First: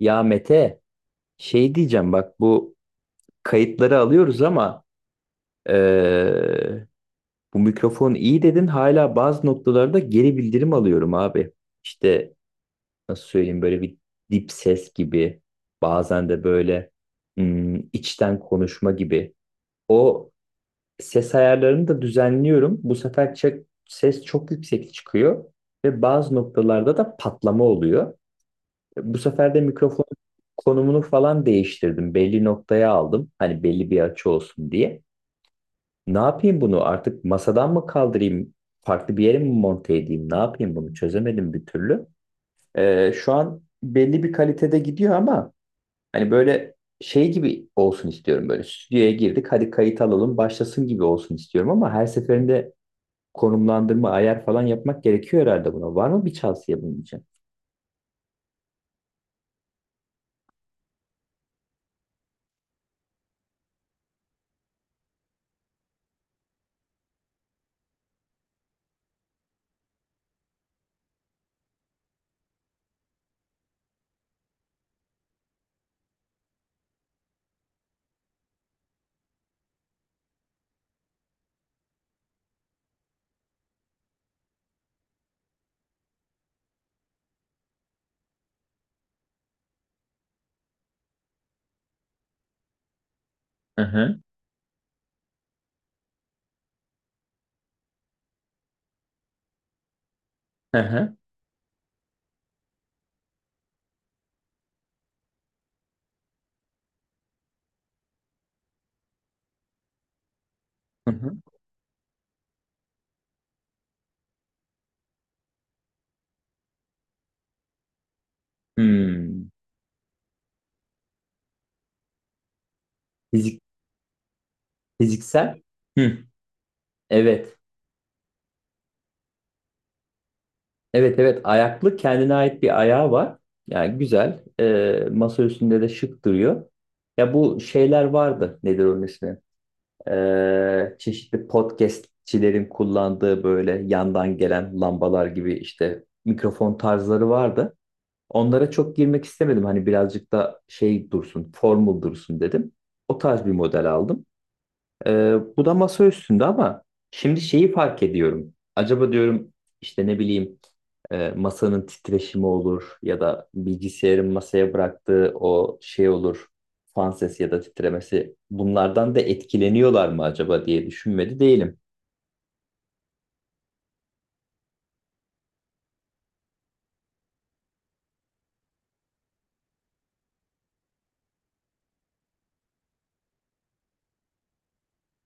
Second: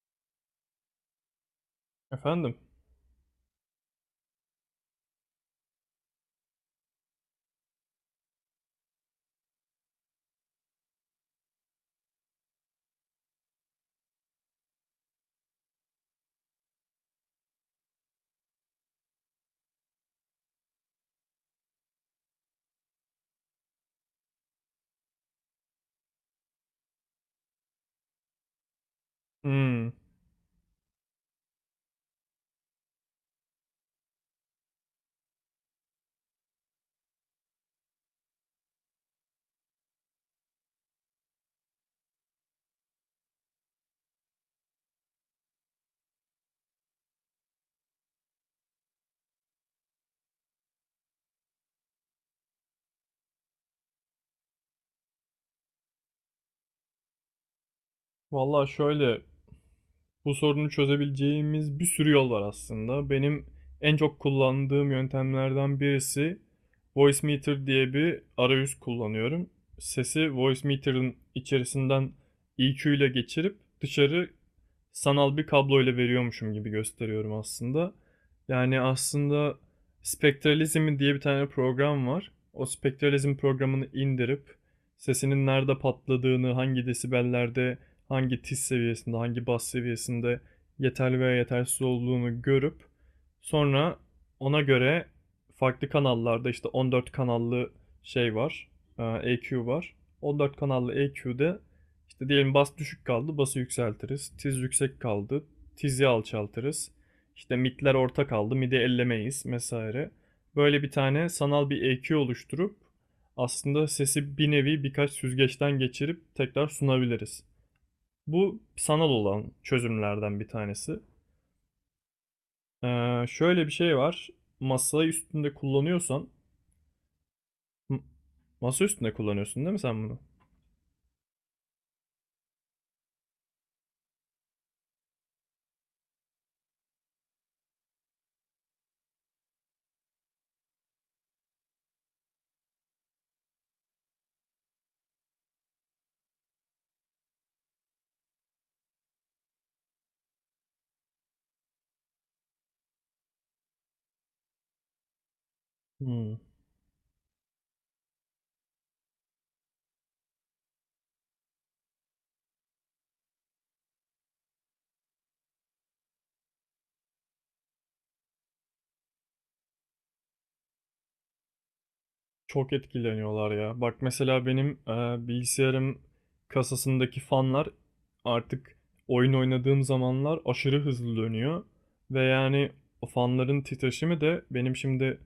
Ya Mete, şey diyeceğim bak Efendim? bu kayıtları alıyoruz ama eee, bu mikrofon iyi dedin hala bazı noktalarda geri bildirim alıyorum abi. İşte nasıl söyleyeyim, böyle bir dip ses gibi, bazen de böyle içten konuşma gibi. O ses ayarlarını da düzenliyorum. Bu sefer ses çok yüksek çıkıyor ve bazı noktalarda da patlama oluyor. Bu sefer de Hmm. mikrofon konumunu falan değiştirdim. Belli noktaya aldım. Hani belli bir açı olsun diye. Ne yapayım bunu? Artık masadan mı kaldırayım? Farklı bir yere mi monte edeyim? Ne yapayım bunu? Çözemedim bir türlü. Şu an belli bir kalitede gidiyor ama hani böyle şey gibi olsun istiyorum böyle. Stüdyoya girdik, hadi kayıt alalım, başlasın gibi olsun istiyorum ama her seferinde konumlandırma, ayar falan yapmak gerekiyor herhalde buna. Var mı bir tavsiye bunun için? Valla şöyle. Bu sorunu çözebileceğimiz bir sürü yol var aslında. Benim en çok kullandığım yöntemlerden birisi Voice Meter diye bir arayüz kullanıyorum. Sesi Voice Meter'ın içerisinden EQ ile geçirip dışarı sanal bir kablo ile veriyormuşum gibi gösteriyorum aslında. Yani aslında Spectralism diye bir tane program var. O Spectralism programını indirip sesinin nerede patladığını, hangi desibellerde hangi tiz seviyesinde, hangi bas seviyesinde yeterli veya yetersiz olduğunu görüp Hı sonra hı. ona göre farklı kanallarda işte 14 kanallı şey var, EQ var. 14 Hı kanallı hı. EQ'de işte diyelim bas düşük kaldı, bası yükseltiriz. Tiz yüksek kaldı, tizi alçaltırız. İşte midler orta kaldı, midi ellemeyiz vesaire. Böyle bir Hı tane hı. sanal bir EQ oluşturup aslında sesi bir nevi birkaç süzgeçten geçirip tekrar sunabiliriz. Bu sanal Hmm. olan çözümlerden bir tanesi. Şöyle bir şey var. Masayı üstünde Fiziksel. Hı. kullanıyorsan Evet. masa üstünde kullanıyorsun değil mi sen bunu? Evet evet, ayaklı, kendine ait bir ayağı var. Yani güzel. Masa üstünde de şık duruyor. Ya bu şeyler vardı. Nedir onun ismi? Çeşitli podcastçilerin kullandığı böyle yandan gelen lambalar gibi, işte mikrofon tarzları vardı. Onlara çok girmek istemedim. Hani birazcık da şey dursun, formal dursun dedim. O tarz bir model aldım. Bu da masa Hmm. üstünde ama şimdi şeyi fark ediyorum. Acaba diyorum, işte ne bileyim, masanın titreşimi olur ya da bilgisayarın masaya bıraktığı o şey olur. Fan sesi ya da titremesi, bunlardan da etkileniyorlar mı acaba diye düşünmedi değilim. Çok etkileniyorlar ya. Bak mesela benim bilgisayarım kasasındaki fanlar artık oyun oynadığım zamanlar aşırı hızlı dönüyor. Ve yani o fanların titreşimi de benim şimdi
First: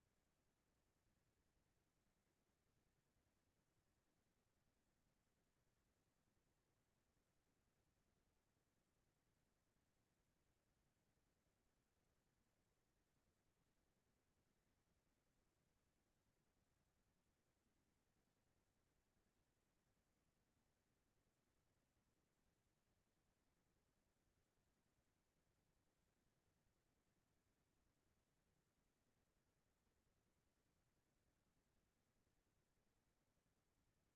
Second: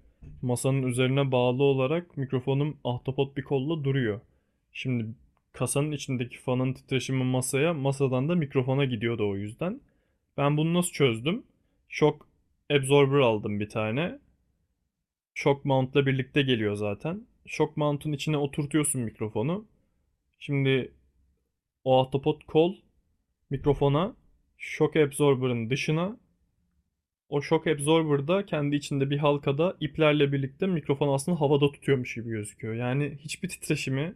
masanın üzerine bağlı olarak mikrofonum ahtapot bir kolla duruyor. Şimdi kasanın içindeki fanın titreşimi masaya, masadan da mikrofona gidiyordu o yüzden. Ben bunu nasıl çözdüm? Shock absorber aldım bir tane. Shock mount'la birlikte geliyor zaten. Shock mount'un içine oturtuyorsun mikrofonu. Şimdi o ahtapot kol mikrofona, shock absorber'ın dışına. O shock absorber da kendi içinde bir halkada iplerle birlikte mikrofon aslında havada tutuyormuş gibi gözüküyor. Yani hiçbir titreşimi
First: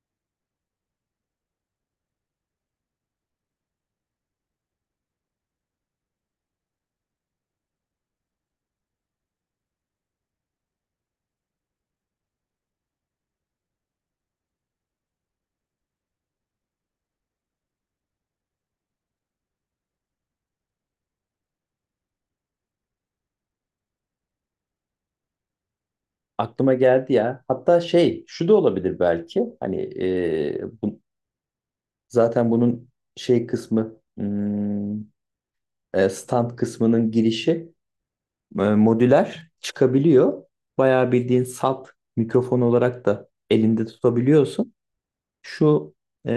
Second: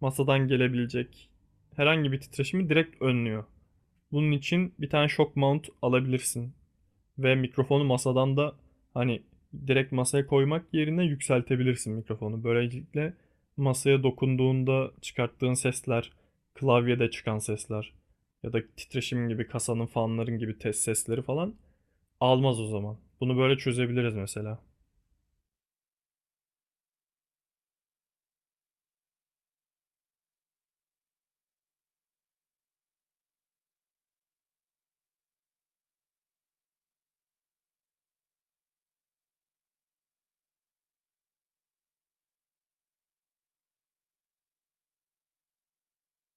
masadan gelebilecek herhangi bir titreşimi direkt önlüyor. Bunun için bir tane shock mount alabilirsin. Ve mikrofonu masadan da hani direkt masaya koymak yerine yükseltebilirsin mikrofonu. Böylelikle masaya dokunduğunda çıkarttığın sesler, klavyede çıkan sesler ya da titreşim gibi kasanın fanların gibi test sesleri falan almaz o zaman. Bunu böyle çözebiliriz mesela. Aklıma geldi ya. Hatta şey, şu da olabilir belki. Hani e, bu, zaten bunun şey kısmı stand kısmının girişi modüler çıkabiliyor. Bayağı bildiğin salt mikrofon olarak da elinde tutabiliyorsun. Şu e,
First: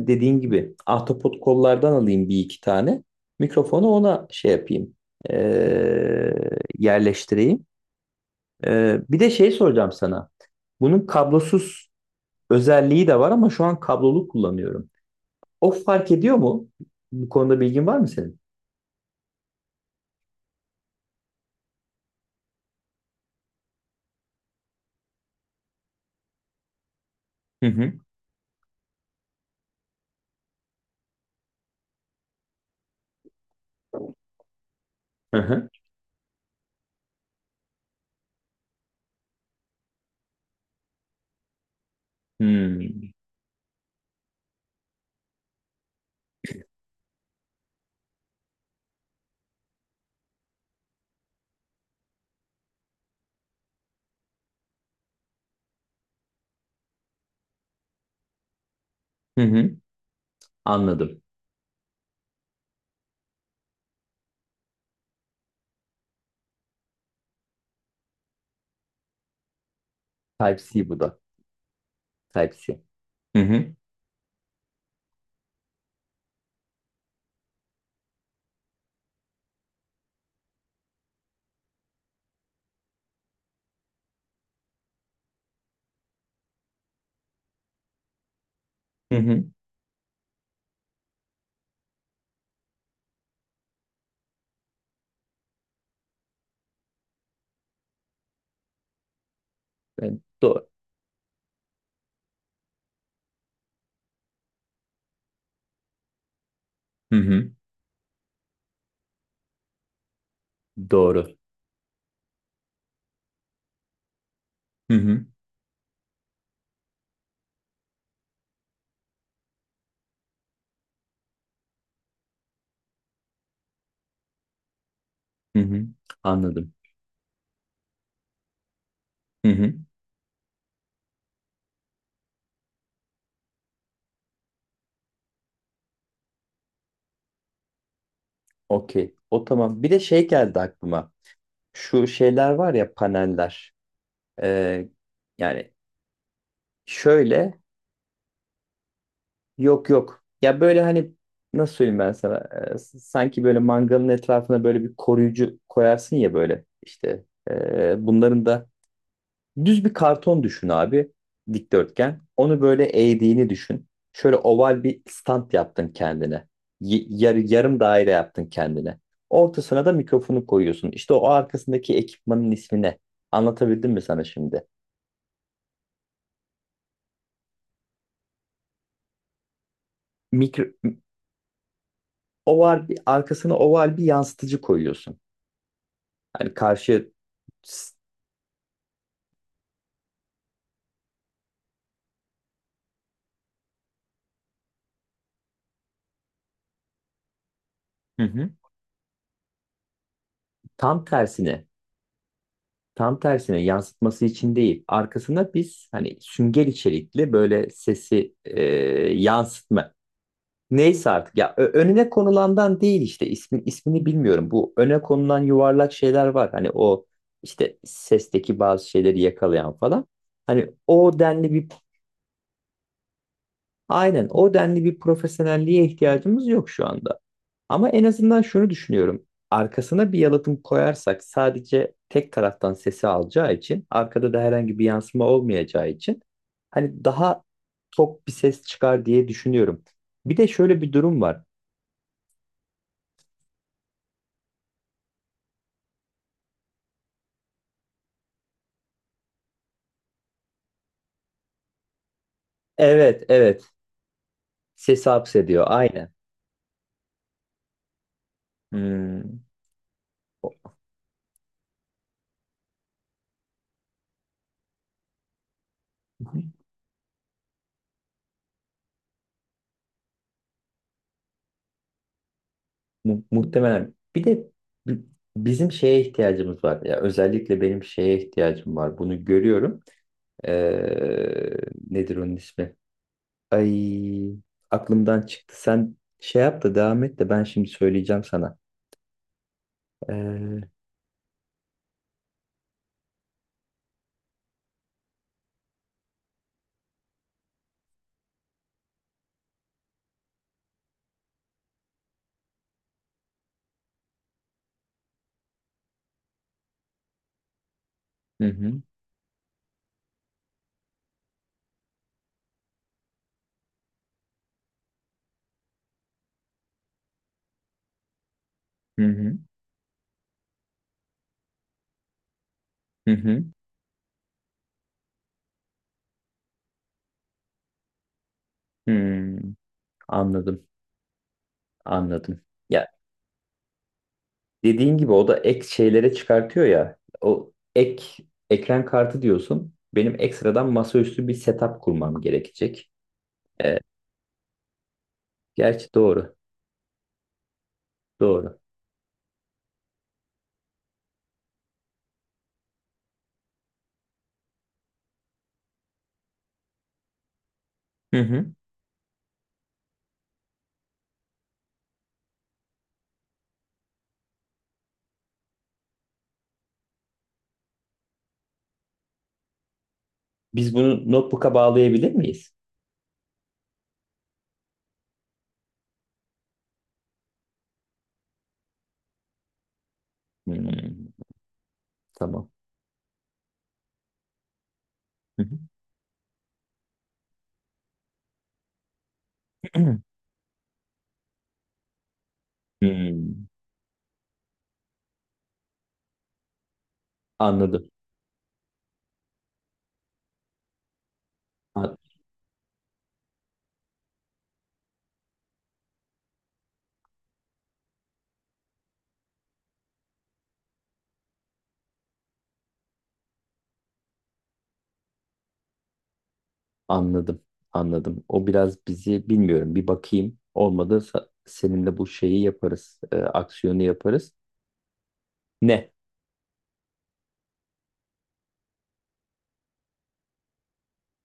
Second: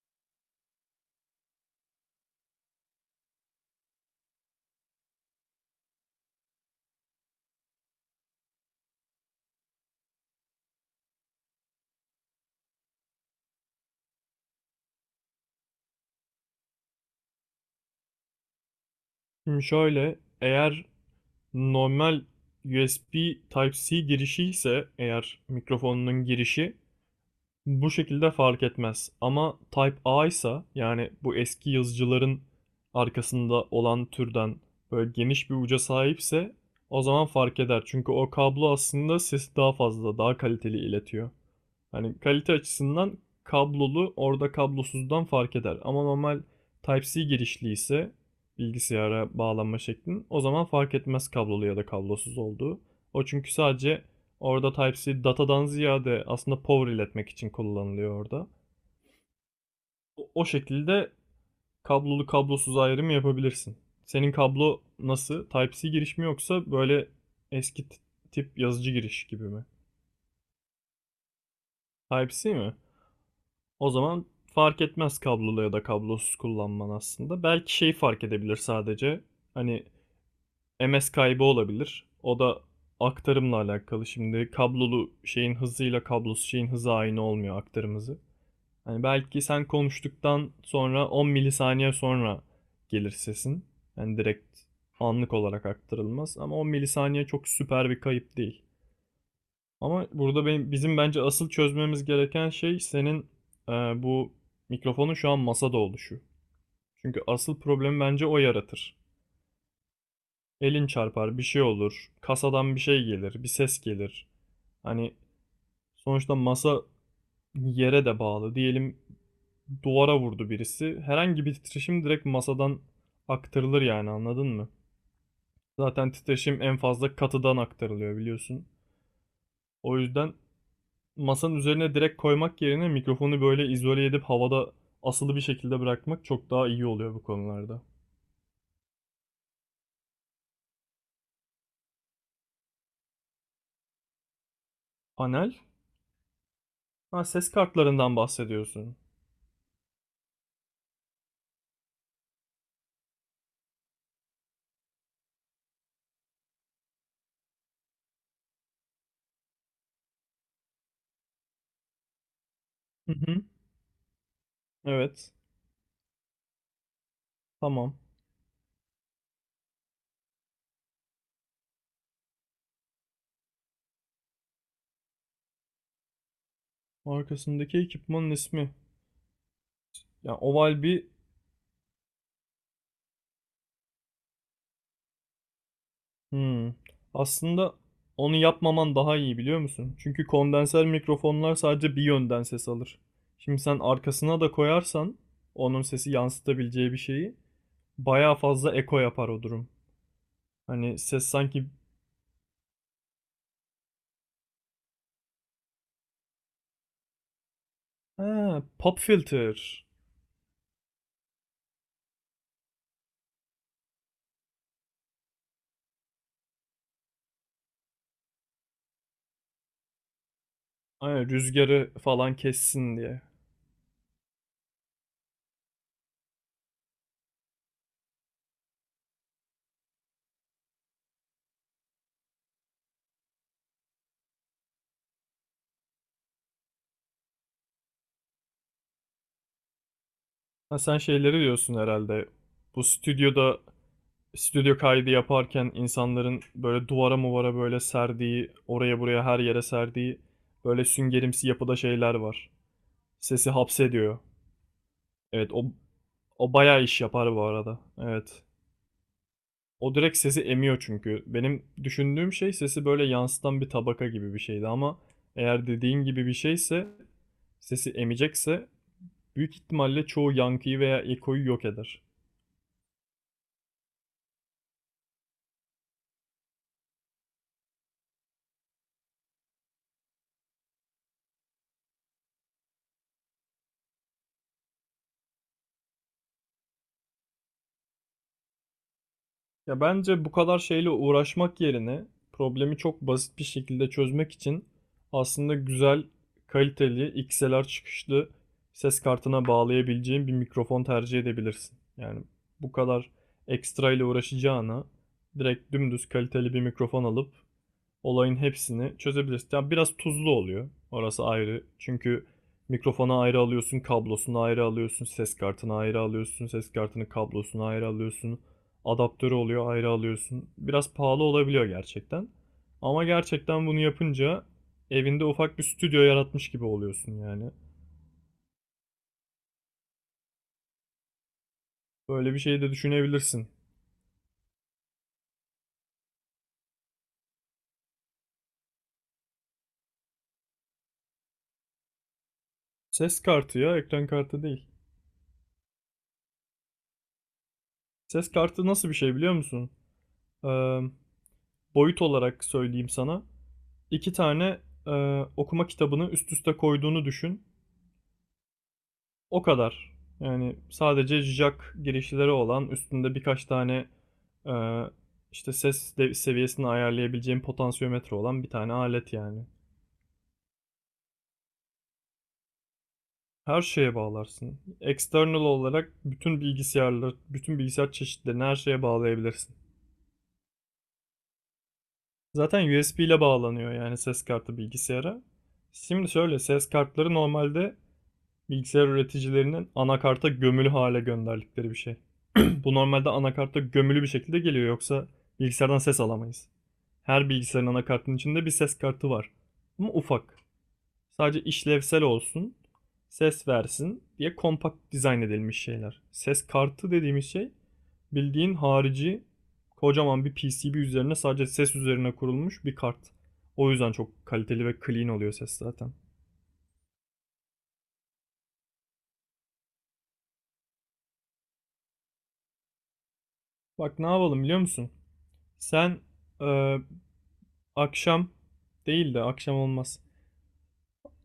dediğin gibi ahtapot kollardan alayım bir iki tane. Mikrofonu ona şey yapayım, e, yerleştireyim. Bir de şey soracağım sana. Bunun kablosuz özelliği de var ama şu an kablolu kullanıyorum. O fark ediyor mu? Bu konuda bilgin var mı senin? Şimdi şöyle, eğer normal USB Type-C girişi ise eğer mikrofonunun girişi, Hı bu hı. şekilde fark etmez. Ama Type A ise, yani bu eski yazıcıların arkasında olan türden böyle Hı geniş bir hı. uca sahipse, o zaman fark eder. Çünkü o kablo aslında sesi daha fazla, daha kaliteli iletiyor. Hani kalite Hmm. açısından kablolu orada kablosuzdan fark eder. Ama normal Type-C girişli ise bilgisayara bağlanma şeklin, o zaman fark etmez kablolu ya da kablosuz olduğu. O çünkü sadece orada Type-C datadan ziyade aslında power iletmek için kullanılıyor orada. Hı hı. O şekilde Anladım. kablolu kablosuz ayrımı yapabilirsin. Senin kablo nasıl? Type-C giriş mi yoksa böyle eski tip yazıcı giriş gibi mi? Type-C bu da. Type-C mi? Type-C. Hı hı. O zaman fark etmez kablolu ya da kablosuz kullanman aslında. Belki şeyi fark edebilir sadece. Hani MS kaybı olabilir. O da aktarımla alakalı. Şimdi kablolu şeyin hızıyla kablosuz şeyin hızı aynı olmuyor, aktarım hızı. Hani Hı belki hı. sen konuştuktan sonra 10 milisaniye sonra gelir sesin. Yani direkt anlık olarak aktarılmaz ama 10 milisaniye çok süper bir kayıp değil. Ama Ben burada doğru. benim, bizim bence asıl çözmemiz gereken şey senin bu mikrofonun şu an masada oluşu. Hı Çünkü hı. asıl problemi bence o yaratır. Elin Doğru. çarpar, bir şey olur, kasadan bir şey gelir, bir ses gelir. Hı Hani hı. sonuçta masa yere de bağlı. Diyelim duvara vurdu birisi. Herhangi bir titreşim direkt masadan aktarılır yani, anladın mı? Hı hı. Zaten titreşim Anladım. en fazla katıdan aktarılıyor biliyorsun. Hı hı. O yüzden masanın üzerine direkt koymak yerine mikrofonu böyle izole edip havada asılı bir şekilde bırakmak çok daha iyi oluyor bu konularda. Okey. O tamam. Bir de şey geldi aklıma. Şu şeyler var ya, paneller. Ee, Panel? Yani Ha, ses şöyle, kartlarından bahsediyorsun. yok yok. Ya böyle, hani nasıl söyleyeyim ben sana? Sanki böyle mangalın etrafına böyle bir koruyucu koyarsın ya böyle, işte. Bunların da düz bir karton düşün abi. Dikdörtgen. Onu böyle Hı hı. eğdiğini düşün. Şöyle oval bir Evet. stand yaptın kendine. Yarım Tamam. daire yaptın kendine. Ortasına da mikrofonu koyuyorsun. İşte o arkasındaki ekipmanın ismi ne? Anlatabildim mi sana şimdi? Arkasındaki ekipmanın ismi. Ya Mikro, oval bir... oval bir, arkasına oval bir yansıtıcı koyuyorsun. Hani Hmm. karşı. Aslında onu yapmaman daha iyi, biliyor musun? Çünkü kondenser mikrofonlar sadece bir yönden ses alır. Şimdi sen arkasına da koyarsan onun sesi yansıtabileceği bir şeyi, Hı bayağı hı. fazla eko yapar o durum. Hani Tam ses sanki... tersine, tam tersine yansıtması için değil. Arkasına biz hani sünger içerikli, böyle sesi Ha, pop filter. yansıtma. Neyse artık ya, önüne konulandan değil, işte ismini bilmiyorum. Bu öne konulan yuvarlak şeyler var. Hani o işte sesteki bazı şeyleri yakalayan falan. Hani o Aynen, denli bir, rüzgarı falan kessin diye. aynen o denli bir profesyonelliğe ihtiyacımız yok şu anda. Ama en azından şunu düşünüyorum. Arkasına bir yalıtım koyarsak, sadece tek taraftan sesi alacağı için, arkada da herhangi bir yansıma olmayacağı için hani daha tok bir ses çıkar diye düşünüyorum. Bir de Ha, şöyle bir sen durum şeyleri var. diyorsun herhalde. Bu stüdyoda stüdyo kaydı yaparken insanların böyle duvara muvara böyle serdiği, oraya buraya her yere serdiği böyle süngerimsi yapıda şeyler var. Evet, Sesi evet. hapsediyor. Sesi Evet, o hapsediyor. Aynen. o bayağı iş yapar bu arada. Evet. Hmm. O direkt sesi O- emiyor çünkü. Benim düşündüğüm şey sesi böyle yansıtan bir tabaka gibi bir şeydi ama eğer dediğin gibi bir şeyse, sesi emecekse, büyük ihtimalle çoğu yankıyı veya ekoyu yok eder. Muhtemelen. Bir de bi- bizim şeye ihtiyacımız var. Ya özellikle benim şeye ihtiyacım var. Bunu görüyorum. Ee, Nedir onun ismi? Ay, aklımdan çıktı. Sen şey yap da devam et, de ben şimdi söyleyeceğim sana. Ya bence bu kadar Ee, şeyle uğraşmak yerine problemi çok basit bir şekilde çözmek için aslında güzel, kaliteli, XLR çıkışlı ses kartına bağlayabileceğin bir mikrofon tercih edebilirsin. Yani bu kadar ekstra ile uğraşacağına direkt dümdüz kaliteli bir mikrofon alıp olayın hı hı, hepsini çözebilirsin. Yani biraz tuzlu oluyor. Orası ayrı. Çünkü mikrofonu ayrı alıyorsun, kablosunu ayrı alıyorsun, ses kartını ayrı alıyorsun, ses kartının kablosunu ayrı alıyorsun. hı Adaptörü hı, oluyor, ayrı alıyorsun. Biraz pahalı olabiliyor gerçekten. Ama hı hı. gerçekten bunu yapınca evinde ufak bir stüdyo yaratmış gibi oluyorsun yani. Hmm, anladım, Böyle bir anladım. şey de Ya, düşünebilirsin. dediğin gibi o da ek şeylere çıkartıyor ya. O ek, ekran kartı diyorsun. Benim ekstradan masaüstü bir setup kurmam gerekecek. Ses kartı ya, Evet, ekran kartı değil. gerçi doğru. Ses Doğru. kartı nasıl bir şey biliyor musun? Ee, boyut olarak söyleyeyim sana. 2 tane, okuma kitabını üst üste koyduğunu düşün. Hı hı. O kadar. Yani sadece jack girişleri olan, üstünde birkaç tane, eee, işte ses de seviyesini ayarlayabileceğin potansiyometre olan bir tane alet yani. Biz bunu notebook'a bağlayabilir miyiz? Her şeye bağlarsın. External olarak bütün bilgisayarları, bütün bilgisayar çeşitlerini her şeye bağlayabilirsin. Hmm, tamam. Zaten USB ile bağlanıyor yani ses kartı bilgisayara. Hı hı. Şimdi şöyle, ses kartları normalde bilgisayar üreticilerinin anakarta gömülü hale gönderdikleri bir şey. Bu normalde Hmm, anakarta gömülü bir şekilde geliyor, yoksa bilgisayardan ses alamayız. Her bilgisayarın anladım. anakartının içinde bir ses kartı var. Ama ufak. Sadece A- işlevsel olsun, ses versin diye kompakt dizayn edilmiş şeyler. Ses kartı dediğimiz şey bildiğin harici kocaman bir PCB üzerine sadece ses üzerine kurulmuş bir kart. O yüzden çok kaliteli ve clean oluyor ses zaten. anladım. Anladım. O biraz bizi, bilmiyorum. Bir bakayım. Olmadı seninle bu şeyi yaparız. Aksiyonu Bak ne yaparız. yapalım biliyor musun? Ne? Sen e, akşam değil de, akşam olmaz.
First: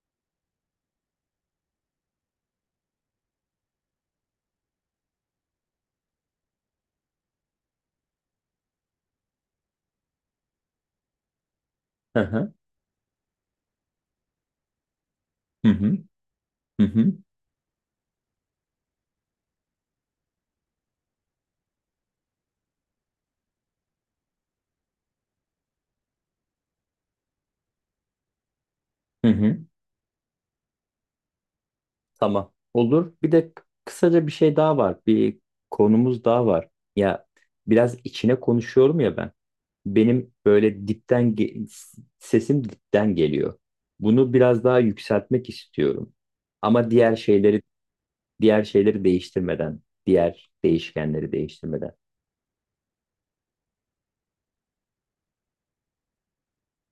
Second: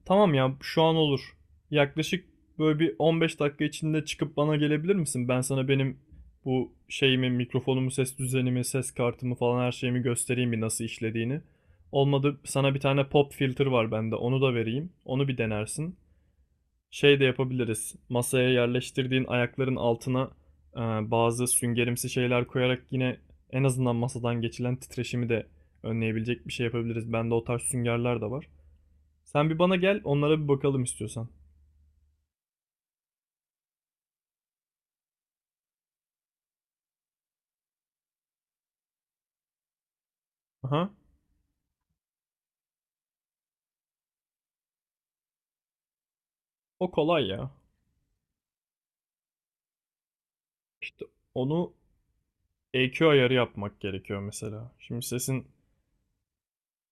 Tamam ya, şu an olur. Yaklaşık böyle bir 15 dakika içinde çıkıp bana gelebilir misin? Ben sana benim bu şeyimi, mikrofonumu, ses düzenimi, ses kartımı falan her şeyimi göstereyim bir, nasıl işlediğini. Hı Olmadı, hı. sana bir tane pop filter var bende, onu da vereyim. Onu bir Hı denersin. hı. Hı hı. Şey de yapabiliriz. Masaya yerleştirdiğin ayakların altına e, bazı süngerimsi şeyler koyarak yine en azından masadan geçilen titreşimi de önleyebilecek bir şey yapabiliriz. Bende o tarz süngerler de var. Hı Sen hı. bir bana gel, onlara bir bakalım istiyorsan. Tamam. Olur. Bir de kısaca bir şey daha var. Bir konumuz daha var. Ya, biraz içine konuşuyorum ya ben. Benim böyle Aha. Sesim dipten geliyor. Bunu biraz daha yükseltmek istiyorum. Ama O diğer kolay ya. şeyleri, diğer şeyleri değiştirmeden, diğer İşte değişkenleri onu değiştirmeden. EQ ayarı yapmak gerekiyor mesela. Şimdi sesin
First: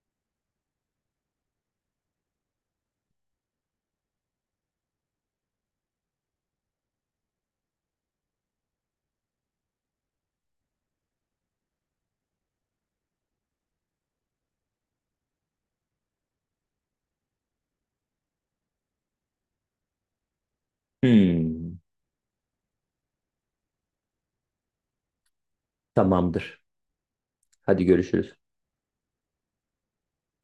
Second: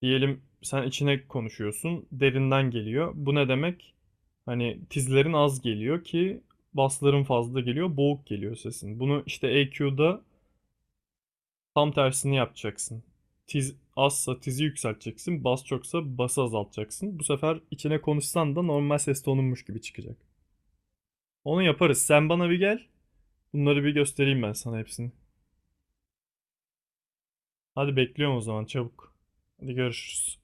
Diyelim sen içine konuşuyorsun, derinden geliyor. Bu ne demek? Hani tizlerin az geliyor ki basların fazla geliyor, boğuk geliyor sesin. Bunu işte EQ'da tam tersini yapacaksın. Tiz azsa tizi yükselteceksin, bas çoksa bası azaltacaksın. Bu sefer içine konuşsan da normal ses tonunmuş gibi çıkacak. Onu Hmm, yaparız. Sen bana bir gel. Bunları bir göstereyim ben sana hepsini. tamamdır. Hadi Hadi görüşürüz. bekliyorum o zaman, çabuk. Hadi görüşürüz.